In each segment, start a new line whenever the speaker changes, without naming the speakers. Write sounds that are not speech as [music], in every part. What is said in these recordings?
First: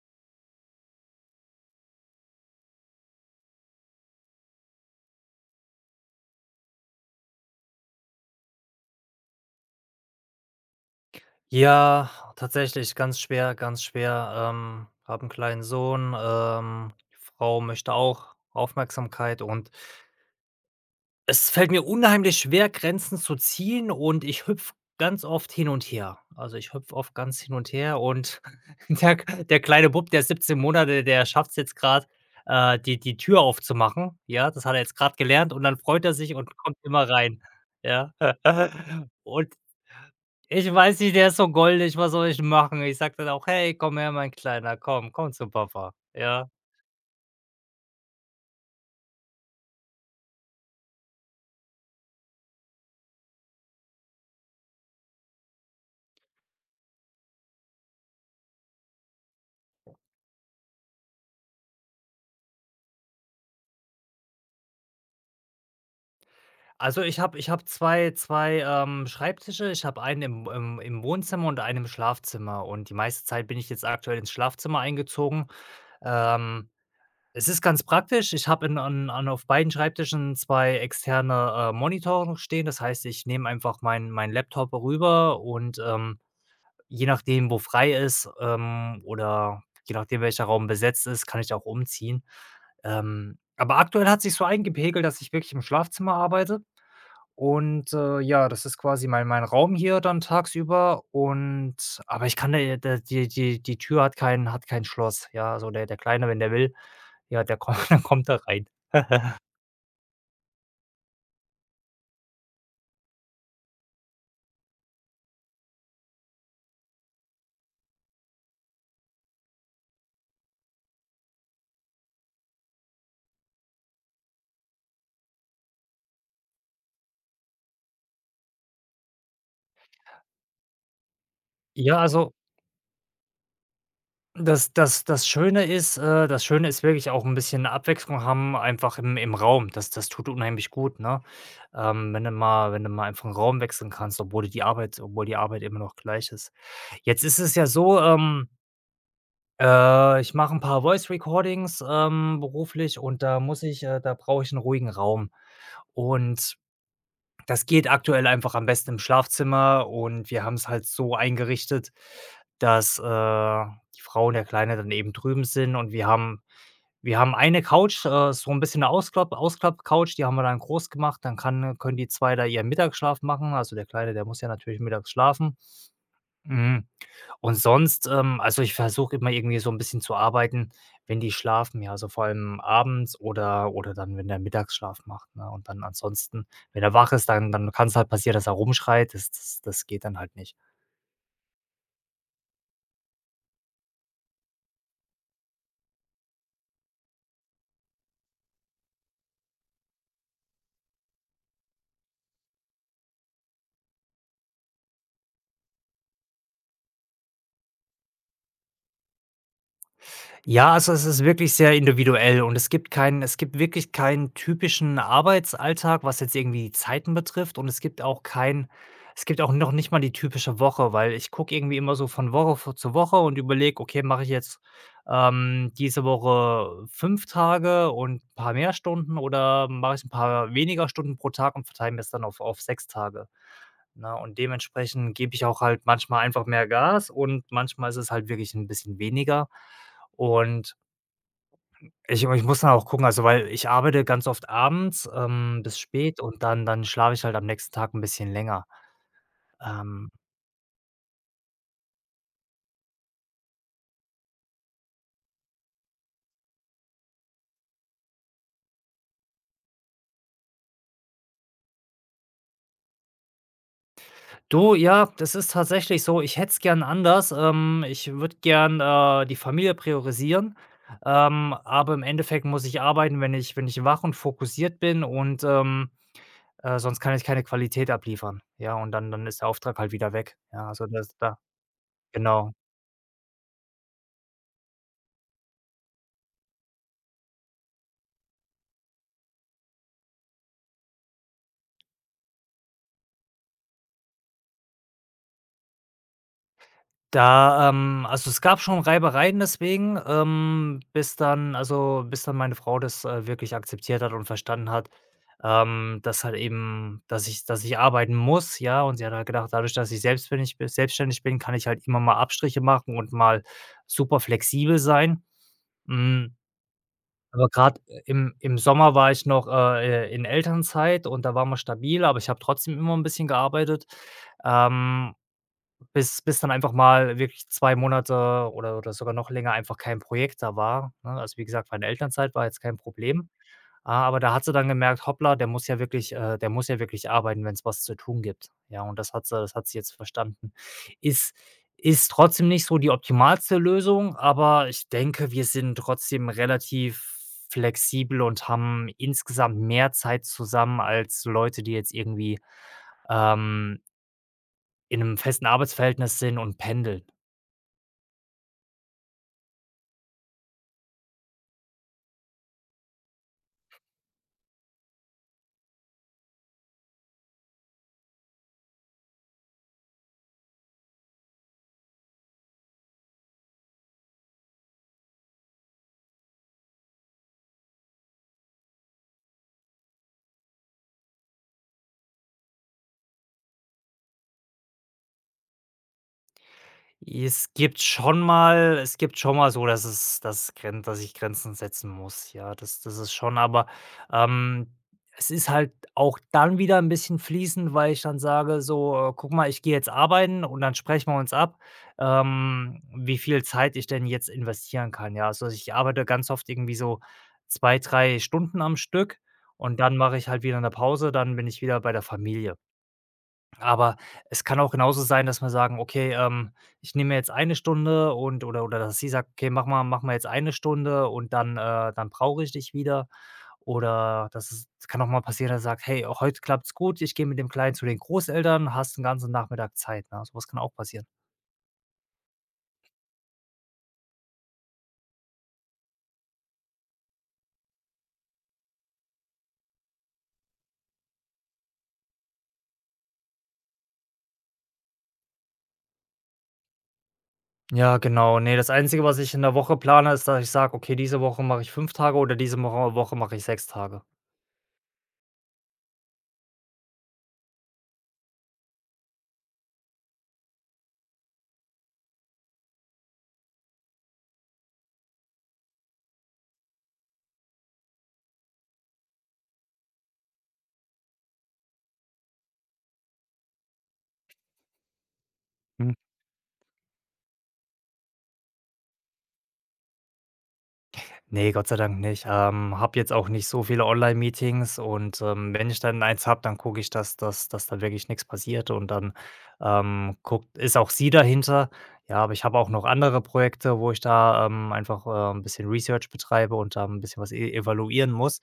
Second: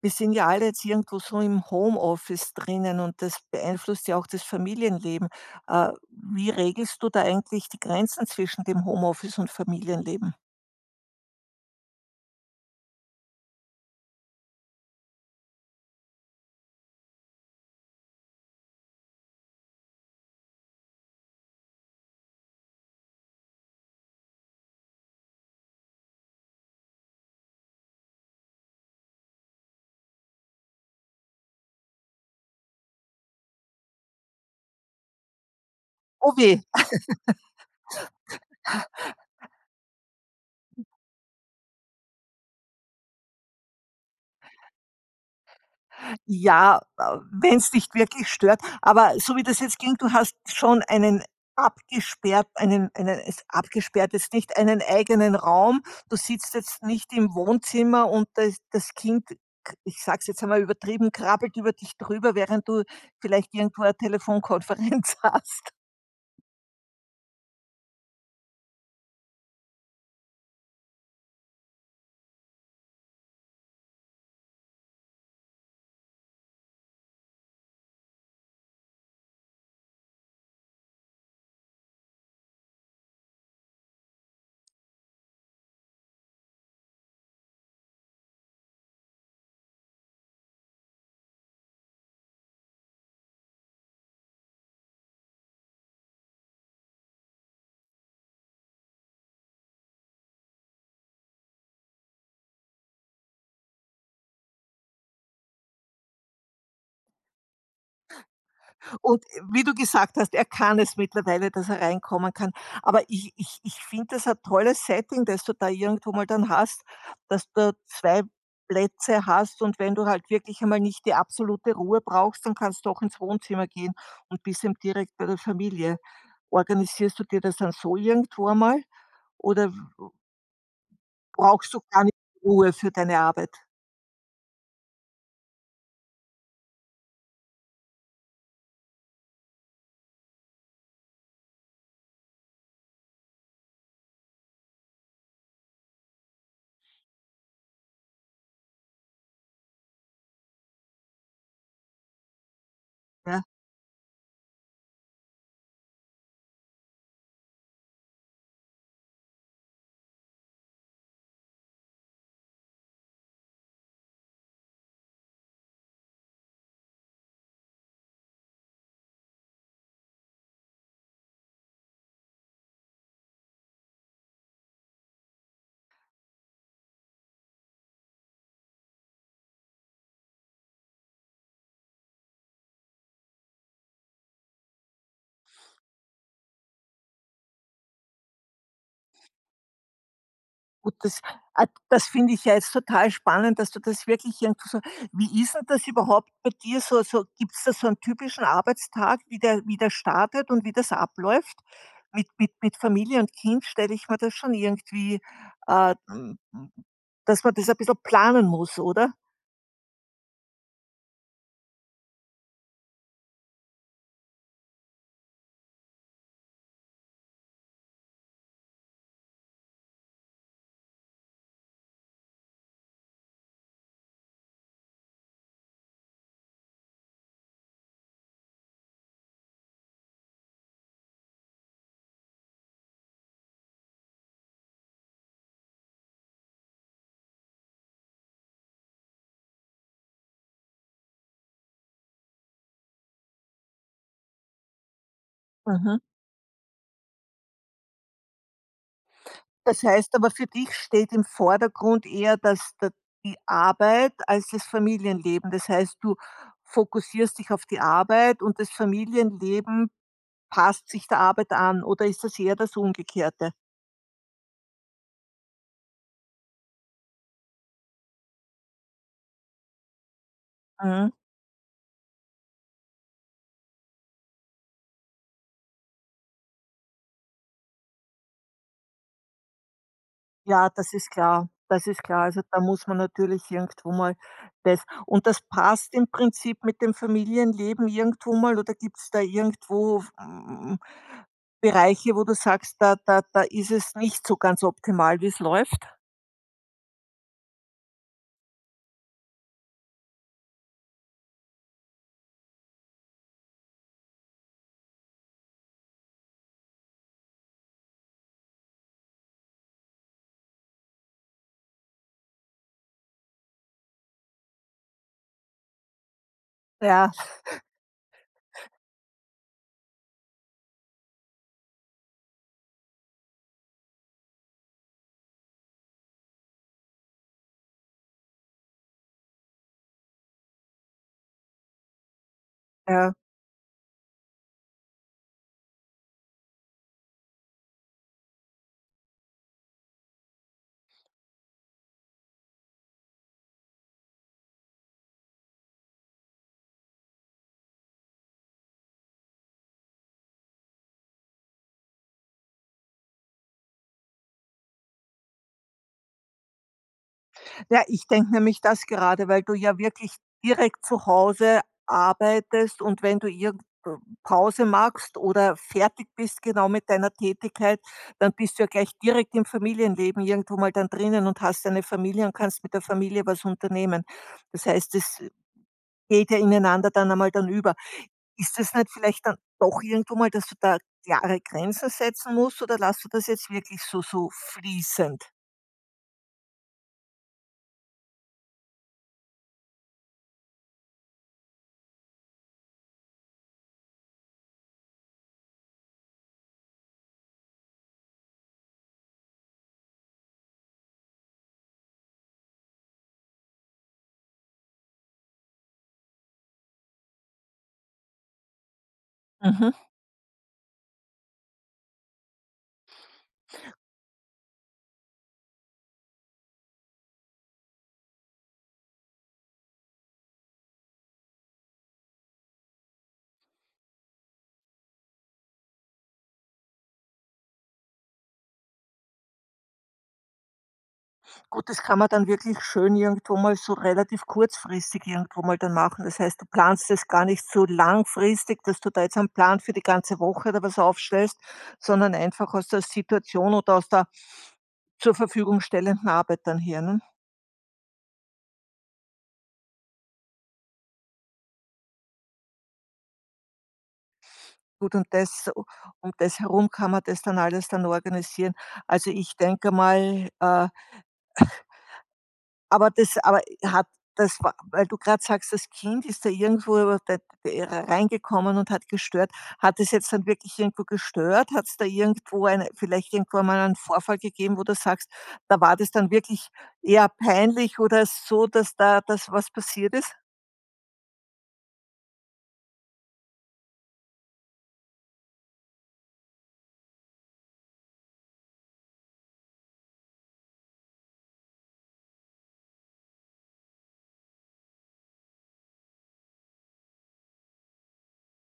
Wir sind ja alle jetzt irgendwo so im Homeoffice drinnen und das beeinflusst ja auch das Familienleben. Wie regelst du da eigentlich die Grenzen zwischen dem Homeoffice und Familienleben?
Ja, tatsächlich ganz schwer, ganz schwer. Habe 'n kleinen Sohn, die Frau möchte auch Aufmerksamkeit und es fällt mir unheimlich schwer, Grenzen zu ziehen und ich hüpfe ganz oft hin und her. Also, ich hüpfe oft ganz hin und her und [laughs] der der kleine Bub, der ist 17 Monate, der schafft es jetzt gerade die Tür aufzumachen. Ja, das hat er jetzt gerade gelernt und dann freut er
Oh
sich
weh.
und kommt immer rein. Ja. [laughs] Und ich weiß nicht, der ist so goldig, was soll ich machen? Ich sage dann auch: „Hey, komm her, mein Kleiner, komm, komm zu Papa“, ja?
Ja, wenn es dich wirklich stört. Aber so wie das jetzt ging, du hast schon einen abgesperrt einen es abgesperrt jetzt nicht einen eigenen Raum. Du sitzt jetzt nicht im Wohnzimmer und das Kind, k ich sag's jetzt einmal übertrieben, krabbelt über dich drüber, während du vielleicht irgendwo eine Telefonkonferenz [laughs] hast.
Also, ich habe zwei Schreibtische. Ich habe einen im Wohnzimmer und einen im Schlafzimmer und die meiste Zeit bin ich jetzt aktuell ins Schlafzimmer eingezogen. Ähm, Es ist ganz praktisch. Ich habe in an an auf beiden Schreibtischen 2 externe, Monitore stehen. Das heißt, ich nehme einfach meinen Laptop rüber und, je nachdem, wo frei ist, oder je nachdem, welcher Raum besetzt ist, kann ich auch umziehen. Aber aktuell hat sich so eingepegelt, dass ich wirklich im Schlafzimmer arbeite und, ja, das ist quasi mein Raum hier dann tagsüber und aber ich kann da da die Tür hat kein Schloss, ja? Also, der der Kleine, wenn der will, ja, der kommt [laughs] der kommt da rein.
Und
[laughs]
wie du gesagt hast, er kann es mittlerweile, dass er reinkommen kann. Aber ich finde das ein tolles Setting, das du da irgendwo mal dann hast, dass du 2 Plätze hast, und wenn du halt wirklich einmal nicht die absolute Ruhe brauchst, dann kannst du auch ins Wohnzimmer gehen und bist eben direkt bei der Familie. Organisierst du dir das dann so irgendwo einmal oder brauchst du
Ja,
gar nicht
also
Ruhe für deine Arbeit?
das das Schöne ist das Schöne ist wirklich auch ein bisschen Abwechslung haben einfach im Raum. Das tut unheimlich gut, ne? Wenn du mal einfach 'n Raum wechseln kannst, obwohl die Arbeit immer noch gleich ist. Jetzt ist es ja so, ich mache ein paar Voice Recordings, beruflich und
Ja.
da brauche ich einen ruhigen Raum. Und das geht aktuell einfach am besten im Schlafzimmer und wir haben es halt so eingerichtet, dass, die Frau und der Kleine dann eben drüben sind und wir haben eine Couch, so ein bisschen eine Ausklapp-Couch, die haben wir dann groß gemacht, dann kann können die 2 da ihren Mittagsschlaf machen. Also, der Kleine, der muss ja natürlich mittags schlafen. Mhm. Und sonst, also, ich versuche immer irgendwie so ein bisschen zu arbeiten, wenn die schlafen, ja, also, vor allem abends oder dann, wenn der Mittagsschlaf macht, ne? Und dann ansonsten, wenn er wach ist, dann kann es halt passieren, dass er rumschreit. Das geht dann halt nicht.
Gut, das ah, das finde ich ja jetzt total spannend, dass du das wirklich irgendwie. So wie ist denn das überhaupt bei dir so, so gibt's da so einen typischen Arbeitstag, wie der startet und wie das abläuft? Mit mit Familie und Kind stelle ich mir das schon irgendwie, äh, hm, dass man das ein bisschen planen muss, oder?
Ja, also es ist wirklich sehr individuell und es gibt wirklich keinen typischen Arbeitsalltag, was jetzt irgendwie die Zeiten betrifft und es gibt auch kein es gibt auch noch nicht mal die typische Woche, weil ich gucke irgendwie immer so von Woche vo zu Woche und überlege: „Okay, mache ich jetzt, diese Woche 5 Tage und ein paar mehr Stunden oder mache ich ein paar weniger Stunden pro Tag und verteile mir es dann auf 6 Tage?“ Na und dementsprechend gebe ich auch halt manchmal einfach mehr Gas und manchmal ist es halt wirklich ein bisschen weniger. Und ich muss dann auch gucken, also, weil ich arbeite ganz oft abends, bis
Mhm.
spät und dann schlafe ich halt am nächsten Tag ein bisschen länger.
Das
Ähm,
heißt aber, für dich steht im Vordergrund eher, dass da die Arbeit als das Familienleben. Das heißt, du fokussierst dich auf die Arbeit und das Familienleben passt sich der Arbeit an, oder ist das eher das Umgekehrte?
du, ja, das ist tatsächlich so, ich hätte es gern anders. Ich würde gern, die Familie priorisieren,
Mhm.
aber im Endeffekt muss ich arbeiten, wenn ich wach und fokussiert bin und, sonst kann ich keine Qualität abliefern. Ja, und dann ist der Auftrag halt wieder weg. Ja,
Ja,
also,
das ist
das da
klar. Das ist klar. Also,
genau.
da muss man natürlich irgendwo mal das, und das passt im Prinzip mit dem Familienleben irgendwo mal, oder gibt es da irgendwo, hm, Bereiche, wo du sagst, da ist es nicht so ganz optimal, wie es läuft?
Da, also, es gab schon Reibereien deswegen, bis dann meine Frau das, wirklich akzeptiert hat und verstanden hat, dass halt eben dass ich arbeiten muss, ja? Und sie hat halt gedacht, dadurch, dass ich selbstständig bin, kann ich halt immer mal Abstriche machen und mal super flexibel sein. Hm,
Ja.
aber gerade im Sommer war ich noch, in Elternzeit und da war man stabil, aber ich habe trotzdem immer ein bisschen gearbeitet. Ähm, bis dann einfach mal wirklich 2 Monate oder sogar noch länger einfach kein Projekt da war, ne? Also, wie gesagt, meine Elternzeit war jetzt kein
Ja.
Problem, a aber da hat sie dann gemerkt: „Hoppla, der muss ja wirklich arbeiten, wenn es was zu tun gibt.“ Ja, und das hat sie jetzt verstanden. Ist ist trotzdem nicht so die optimalste Lösung, aber ich denke, wir sind trotzdem relativ flexibel und haben insgesamt mehr Zeit zusammen als Leute, die jetzt irgendwie, ähm in 'nem festen Arbeitsverhältnis sind und pendeln.
Ja, ich denke nämlich das gerade, weil du ja wirklich direkt zu Hause arbeitest, und wenn du irgend Pause machst oder fertig bist genau mit deiner Tätigkeit, dann bist du ja gleich direkt im Familienleben irgendwo mal dann drinnen und hast deine Familie und kannst mit der Familie was unternehmen. Das heißt, es geht ja ineinander dann einmal dann über. Ist es nicht vielleicht dann doch irgendwo mal, dass du da klare Grenzen setzen musst, oder lässt du das jetzt wirklich so so fließend?
Es gibt schon mal so, dass Gren dass ich Grenzen setzen muss. Ja, das ist schon, aber, ähm, es ist halt auch dann wieder 'n bisschen fließend, weil ich dann sage so: Guck mal, ich gehe jetzt arbeiten und dann sprechen wir uns ab, wie viel Zeit ich denn jetzt investieren kann.“ Ja, also, ich arbeite ganz oft irgendwie so 2, 3 Stunden am Stück
Mhm.
und dann mache ich halt wieder 'ne Pause, dann bin ich wieder bei der Familie. Aber es kann auch genauso sein, dass wir sagen: „Okay, ich nehme mir jetzt eine Stunde“ und oder dass sie sagt: „Okay, mach mal jetzt eine Stunde und dann, dann brauche ich dich wieder.“ Oder das es kann auch mal passieren, dass er sagt: „Hey, heute klappt's gut, ich gehe mit dem Kleinen zu den Großeltern, hast 'n ganzen Nachmittag Zeit“, ne? So was kann auch passieren.
Gut, das kann man dann wirklich schön irgendwo mal so relativ kurzfristig irgendwo mal dann machen. Das heißt, du planst das gar nicht so langfristig, dass du da jetzt einen Plan für die ganze Woche oder was aufstellst, sondern einfach aus der Situation oder aus der zur Verfügung stellenden Arbeit dann her, ne?
Ja, genau. Ne, das Einzige, was ich in der Woche plane, ist, dass ich sage: „Okay, diese Woche mache ich 5 Tage oder diese Woche mache ich 6 Tage.“
Gut, und das um das herum kann man das dann alles dann organisieren. Also, ich denke mal, aber das aber hat das war, weil du gerade sagst, das Kind ist da irgendwo da da reingekommen und hat gestört. Hat es jetzt dann wirklich irgendwo gestört? Hat es da irgendwo eine vielleicht irgendwann mal einen Vorfall gegeben, wo du sagst, da war das dann wirklich eher peinlich oder so, dass da das was passiert ist?
Nee, Gott sei Dank nicht. Habe jetzt auch nicht so viele Online-Meetings und, wenn ich dann eins hab, dann gucke ich, dass da wirklich nichts passiert und dann, guckt ist auch sie dahinter. Ja, aber ich habe auch noch andere Projekte, wo ich da, einfach, 'n bisschen Research betreibe und da ein bisschen was e evaluieren muss.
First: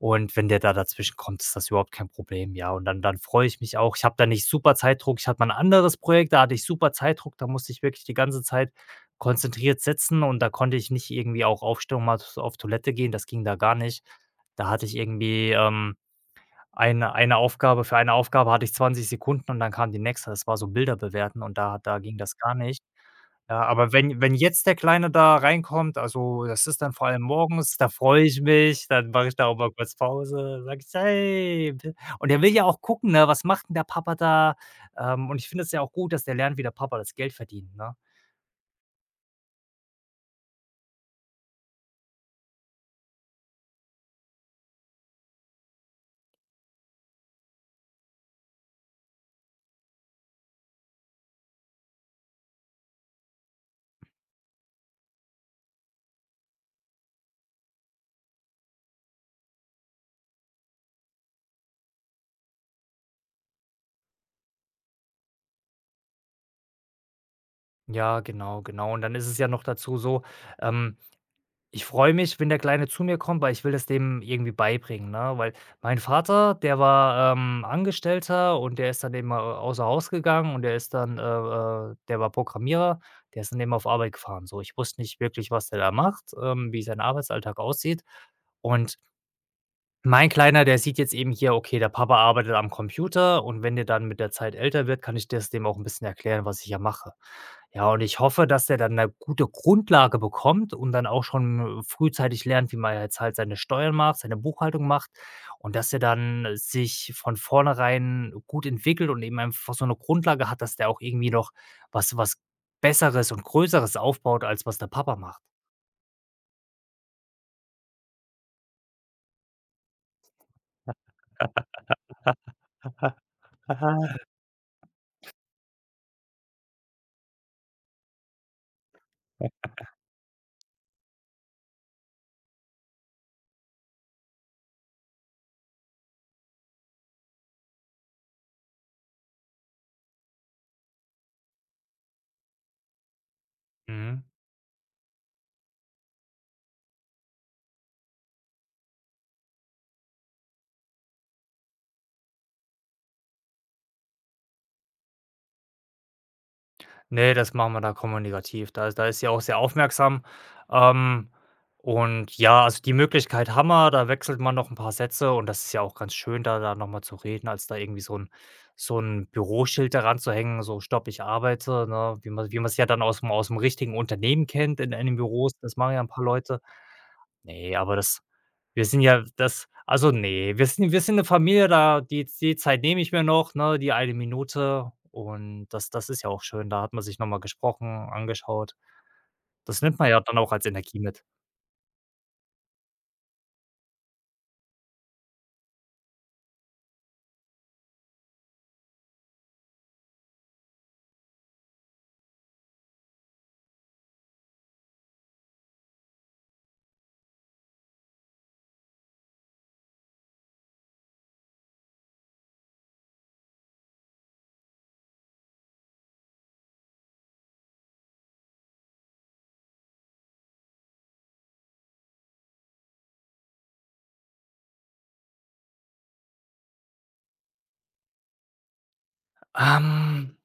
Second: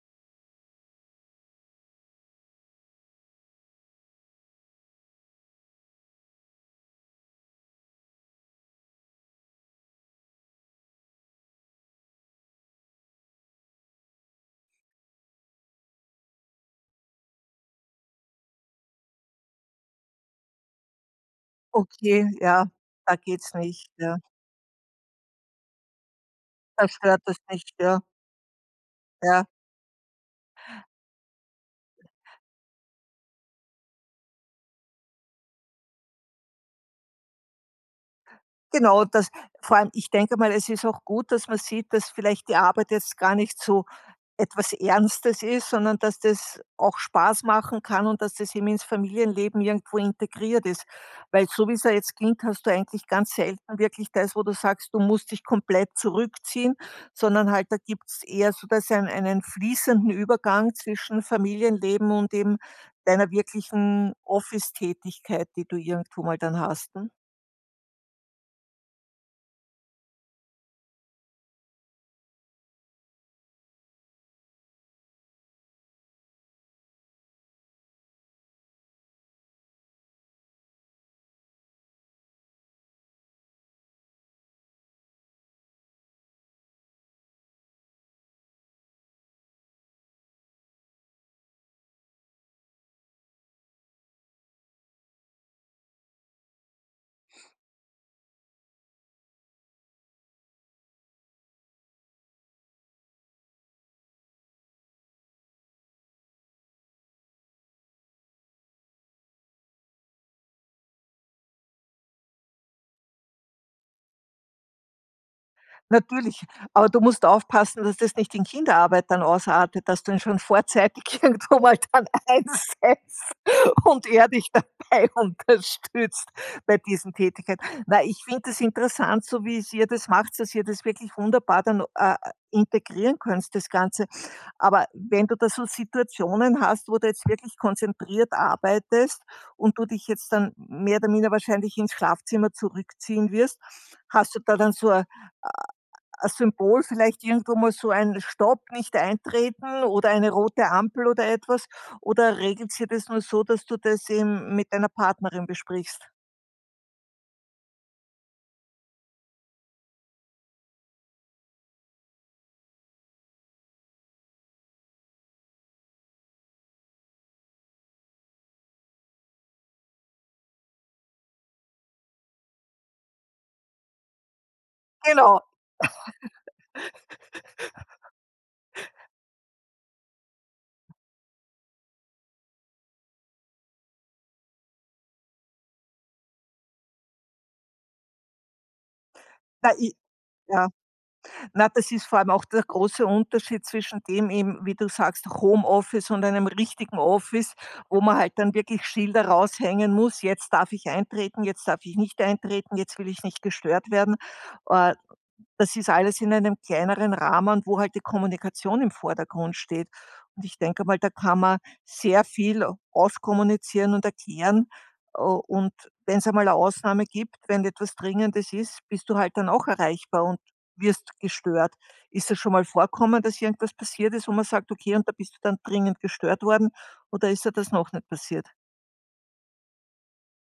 Und wenn der da dazwischen kommt, ist das überhaupt kein Problem, ja. Und dann freue ich mich auch. Ich habe da nicht super Zeitdruck. Ich hatte mal ein anderes Projekt, da hatte ich super Zeitdruck. Da musste ich wirklich die ganze Zeit konzentriert sitzen und da konnte ich nicht irgendwie auch aufstehen und mal s auf Toilette gehen, das ging da gar nicht. Da hatte ich irgendwie, eine Aufgabe hatte ich 20 Sekunden und dann kam die nächste. Das war so Bilder bewerten und da ging
Okay,
das gar
ja,
nicht.
da geht's
Ja,
nicht,
aber
ja.
wenn jetzt der Kleine da reinkommt, also, das ist
Da
dann vor allem
stört das nicht,
morgens, da
ja,
freue ich mich, dann mache ich
ja.
da auch mal kurz Pause, sage ich: „Hey, b“ und der will ja auch gucken, ne, was macht denn der Papa da? Und ich finde es ja auch gut, dass der lernt, wie der Papa das Geld verdient, ne?
Genau, das vor allem, ich denke mal, es ist auch gut, dass man sieht, dass vielleicht die Arbeit jetzt gar nicht so etwas Ernstes ist, sondern dass das auch Spaß machen kann und dass das eben ins Familienleben irgendwo integriert ist. Weil so wie's ja jetzt klingt, hast du eigentlich ganz selten wirklich das, wo du sagst, du musst dich komplett zurückziehen, sondern halt da gibt es eher so, dass ein einen fließenden Übergang zwischen Familienleben und eben deiner wirklichen Office-Tätigkeit, die du irgendwo mal dann hast, ne?
Ja, genau, genau. Und dann ist es ja noch dazu so, ähm, ich freue mich, wenn der Kleine zu mir kommt, weil ich will das dem irgendwie beibringen, ne? Weil mein Vater, der war, Angestellter und der ist dann eben, außer Haus gegangen und der ist dann, der war Programmierer, der ist dann eben auf Arbeit gefahren. So, ich wusste nicht wirklich, was der da macht, wie sein Arbeitsalltag aussieht. Und mein Kleiner, der sieht jetzt eben hier, okay, der Papa arbeitet am Computer und wenn der dann mit der Zeit älter wird, kann ich das dem auch ein bisschen erklären, was ich ja mache. Ja, und ich hoffe, dass der dann eine gute Grundlage bekommt und dann auch schon frühzeitig lernt, wie man jetzt halt seine Steuern macht, seine Buchhaltung macht und dass er dann sich von vornherein gut entwickelt und eben einfach so eine Grundlage hat, dass der auch irgendwie noch was Besseres und Größeres aufbaut, als was der Papa macht.
Natürlich, aber du musst aufpassen, dass das nicht in Kinderarbeit dann ausartet, dass du ihn schon vorzeitig [laughs] irgendwo mal dann einsetzt und er dich dabei [laughs] unterstützt bei diesen Tätigkeiten. Na, ich finde es interessant, so wie es ihr das macht, dass ihr das wirklich wunderbar dann, integrieren könnt, das Ganze. Aber wenn du da so Situationen hast, wo du jetzt wirklich konzentriert arbeitest und du dich jetzt dann mehr oder minder wahrscheinlich ins Schlafzimmer zurückziehen wirst,
Mhm.
hast du da dann so als Symbol vielleicht irgendwo mal so ein Stopp, nicht eintreten oder eine rote Ampel oder etwas? Oder regelt sie das nur so, dass du das eben mit deiner Partnerin besprichst?
Ne, das machen wir da kommunikativ. Da ist sie auch sehr aufmerksam. Ähm, und ja, also, die Möglichkeit haben wir, da wechselt man noch ein paar Sätze und das ist ja auch ganz schön, da nochmal zu reden, als da irgendwie so ein Büroschild daran zu hängen. So: „Stopp, ich arbeite“, ne? Wie man's ja dann aus dem richtigen Unternehmen kennt in den
Genau.
Büros, das machen ja ein paar Leute. Nee, aber das wir sind ja das also, nee, wir sind eine Familie, da die Zeit nehme ich mir noch, ne, die eine Minute und das ist ja auch schön. Da hat man sich noch mal gesprochen, angeschaut.
Na,
Das
i
nimmt man ja dann auch als
ja.
Energie mit.
Na, das ist vor allem auch der große Unterschied zwischen dem eben, wie du sagst, Homeoffice und einem richtigen Office, wo man halt dann wirklich Schilder raushängen muss: „Jetzt darf ich eintreten, jetzt darf ich nicht eintreten, jetzt will ich nicht gestört werden.“ Äh, Das ist alles in einem kleineren Rahmen, wo halt die Kommunikation im Vordergrund steht. Und ich denke mal, da kann man sehr viel auskommunizieren und erklären. Und wenn es einmal eine Ausnahme gibt, wenn etwas Dringendes ist, bist du halt dann auch erreichbar und wirst gestört. Ist das schon mal vorkommen, dass irgendwas passiert ist, wo man sagt: „Okay, und da bist du dann dringend gestört worden“, oder ist dir das noch nicht passiert?
Ähm,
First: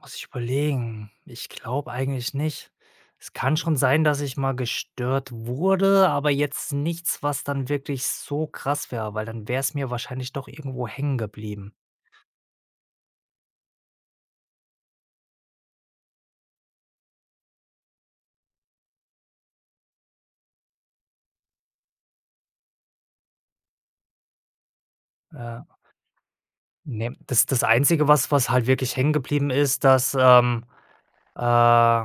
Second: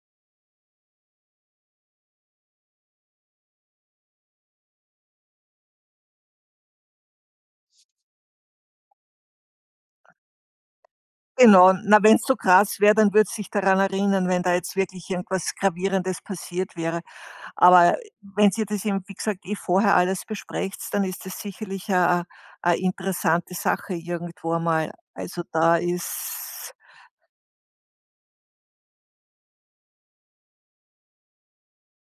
muss ich überlegen. Ich glaube eigentlich nicht. Es kann schon sein, dass ich mal gestört wurde, aber jetzt nichts, was dann wirklich so krass wäre, weil dann wäre es mir wahrscheinlich doch irgendwo hängen geblieben.
Genau, na, wenn's so krass wäre, dann würde sie sich daran erinnern, wenn da jetzt wirklich irgendwas Gravierendes passiert wäre. Aber wenn sie das eben, wie gesagt, eh vorher alles besprecht, dann ist das sicherlich eine interessante Sache irgendwo einmal. Also,
Äh
da ist:
Ne, das Einzige, was halt wirklich hängen geblieben ist, dass, äh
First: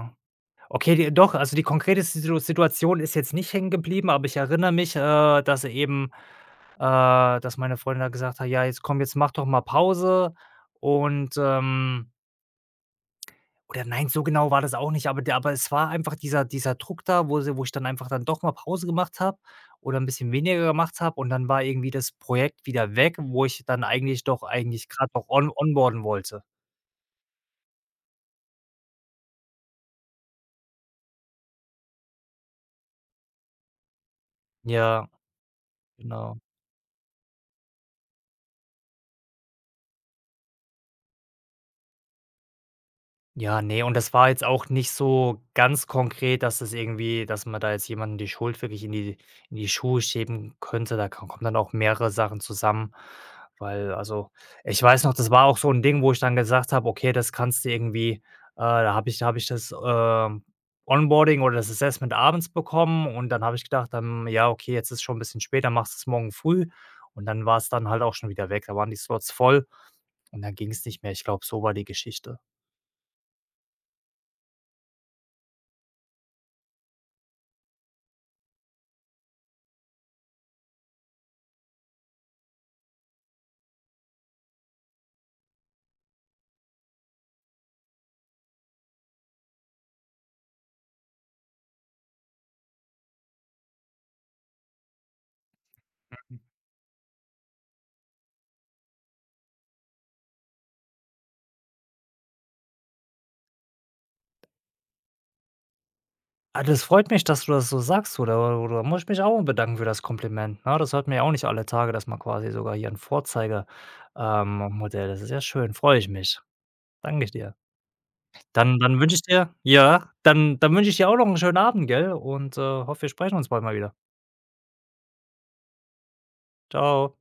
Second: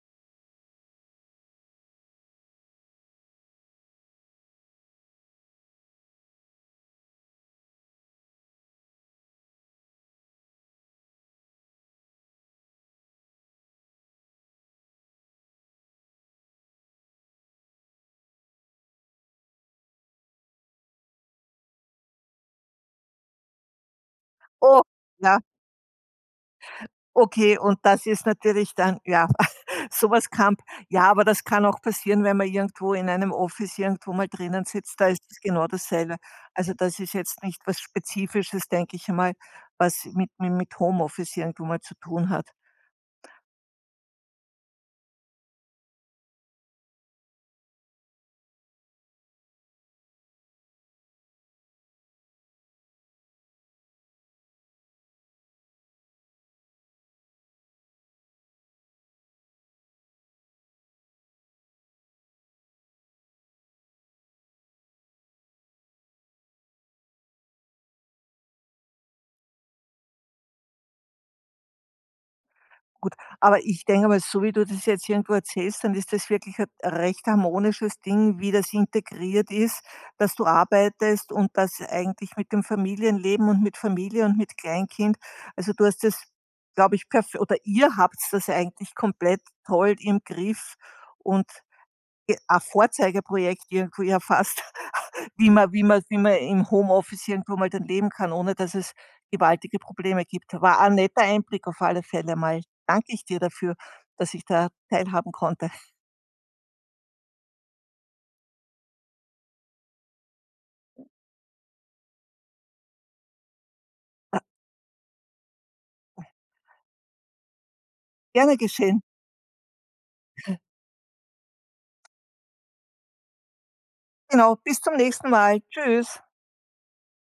okay, die doch, also die konkrete Situation ist jetzt nicht hängen geblieben, aber ich erinnere mich, dass eben, dass meine Freundin da gesagt hat: „Ja, jetzt komm, jetzt mach doch mal Pause.“ Und, oder nein, so genau war das auch nicht, aber der aber es war einfach dieser Druck da, wo ich dann einfach dann doch mal Pause gemacht habe oder 'n bisschen weniger gemacht habe und dann war irgendwie das Projekt wieder weg, wo ich dann
„Oh,
eigentlich grad noch
ja,
on onboarden wollte.
okay.“ Und das ist natürlich dann ja. Sowas was kann ja, aber das kann auch passieren, wenn man irgendwo in einem Office irgendwo mal drinnen sitzt, da
Ja,
ist es genau dasselbe.
genau.
Also, das ist jetzt nicht was Spezifisches, denke ich mal, was mit mi mit Homeoffice irgendwo mal zu tun hat.
Ja, nee. Und das war jetzt auch nicht so ganz konkret, dass das irgendwie dass man da jetzt jemanden die Schuld wirklich in die Schuhe schieben könnte. Da ko kommen dann auch mehrere Sachen zusammen, weil also, ich weiß noch, das war auch so ein Ding, wo ich dann gesagt habe: „Okay, das kannst du irgendwie“ da habe ich das, Onboarding oder das Assessment abends bekommen und dann habe ich gedacht, dann: „Ja, okay, jetzt ist schon ein bisschen später, dann machst du's morgen früh.“ Und dann war es dann halt auch schon wieder weg. Da waren die Slots voll. Und dann ging es nicht mehr. Ich glaube, so war die Geschichte.
Gut, aber ich denke mal, so wie du das jetzt irgendwo erzählst, dann ist das wirklich ein recht harmonisches Ding, wie das integriert ist, dass du arbeitest und das eigentlich mit dem Familienleben und mit Familie und mit Kleinkind. Also du hast das, glaube ich, perfekt, oder ihr habt das eigentlich komplett toll im Griff und ge- ein Vorzeigeprojekt irgendwo ja fast. Wie man wie man wie man im Homeoffice irgendwo mal dann leben kann, ohne dass es gewaltige Probleme gibt. War ein netter Einblick auf alle Fälle mal. Danke ich dir dafür, dass ich da teilhaben konnte.
Ah, das freut mich, dass du das so sagst, oder. Da da muss ich mich auch bedanken für das Kompliment, ne? Das hört mir ja auch nicht alle Tage, dass man quasi sogar hier ein Vorzeige
Ja,
ähm, Modell, das ist ja schön, freue ich mich. Danke ich dir.
gerne
Dann
geschehen.
wünsche ich dir ja, dann wünsche ich dir auch noch einen schönen Abend, gell? Und, hoffe, wir sprechen uns bald mal wieder.
Genau, bis zum nächsten Mal. Tschüss.
Ciao.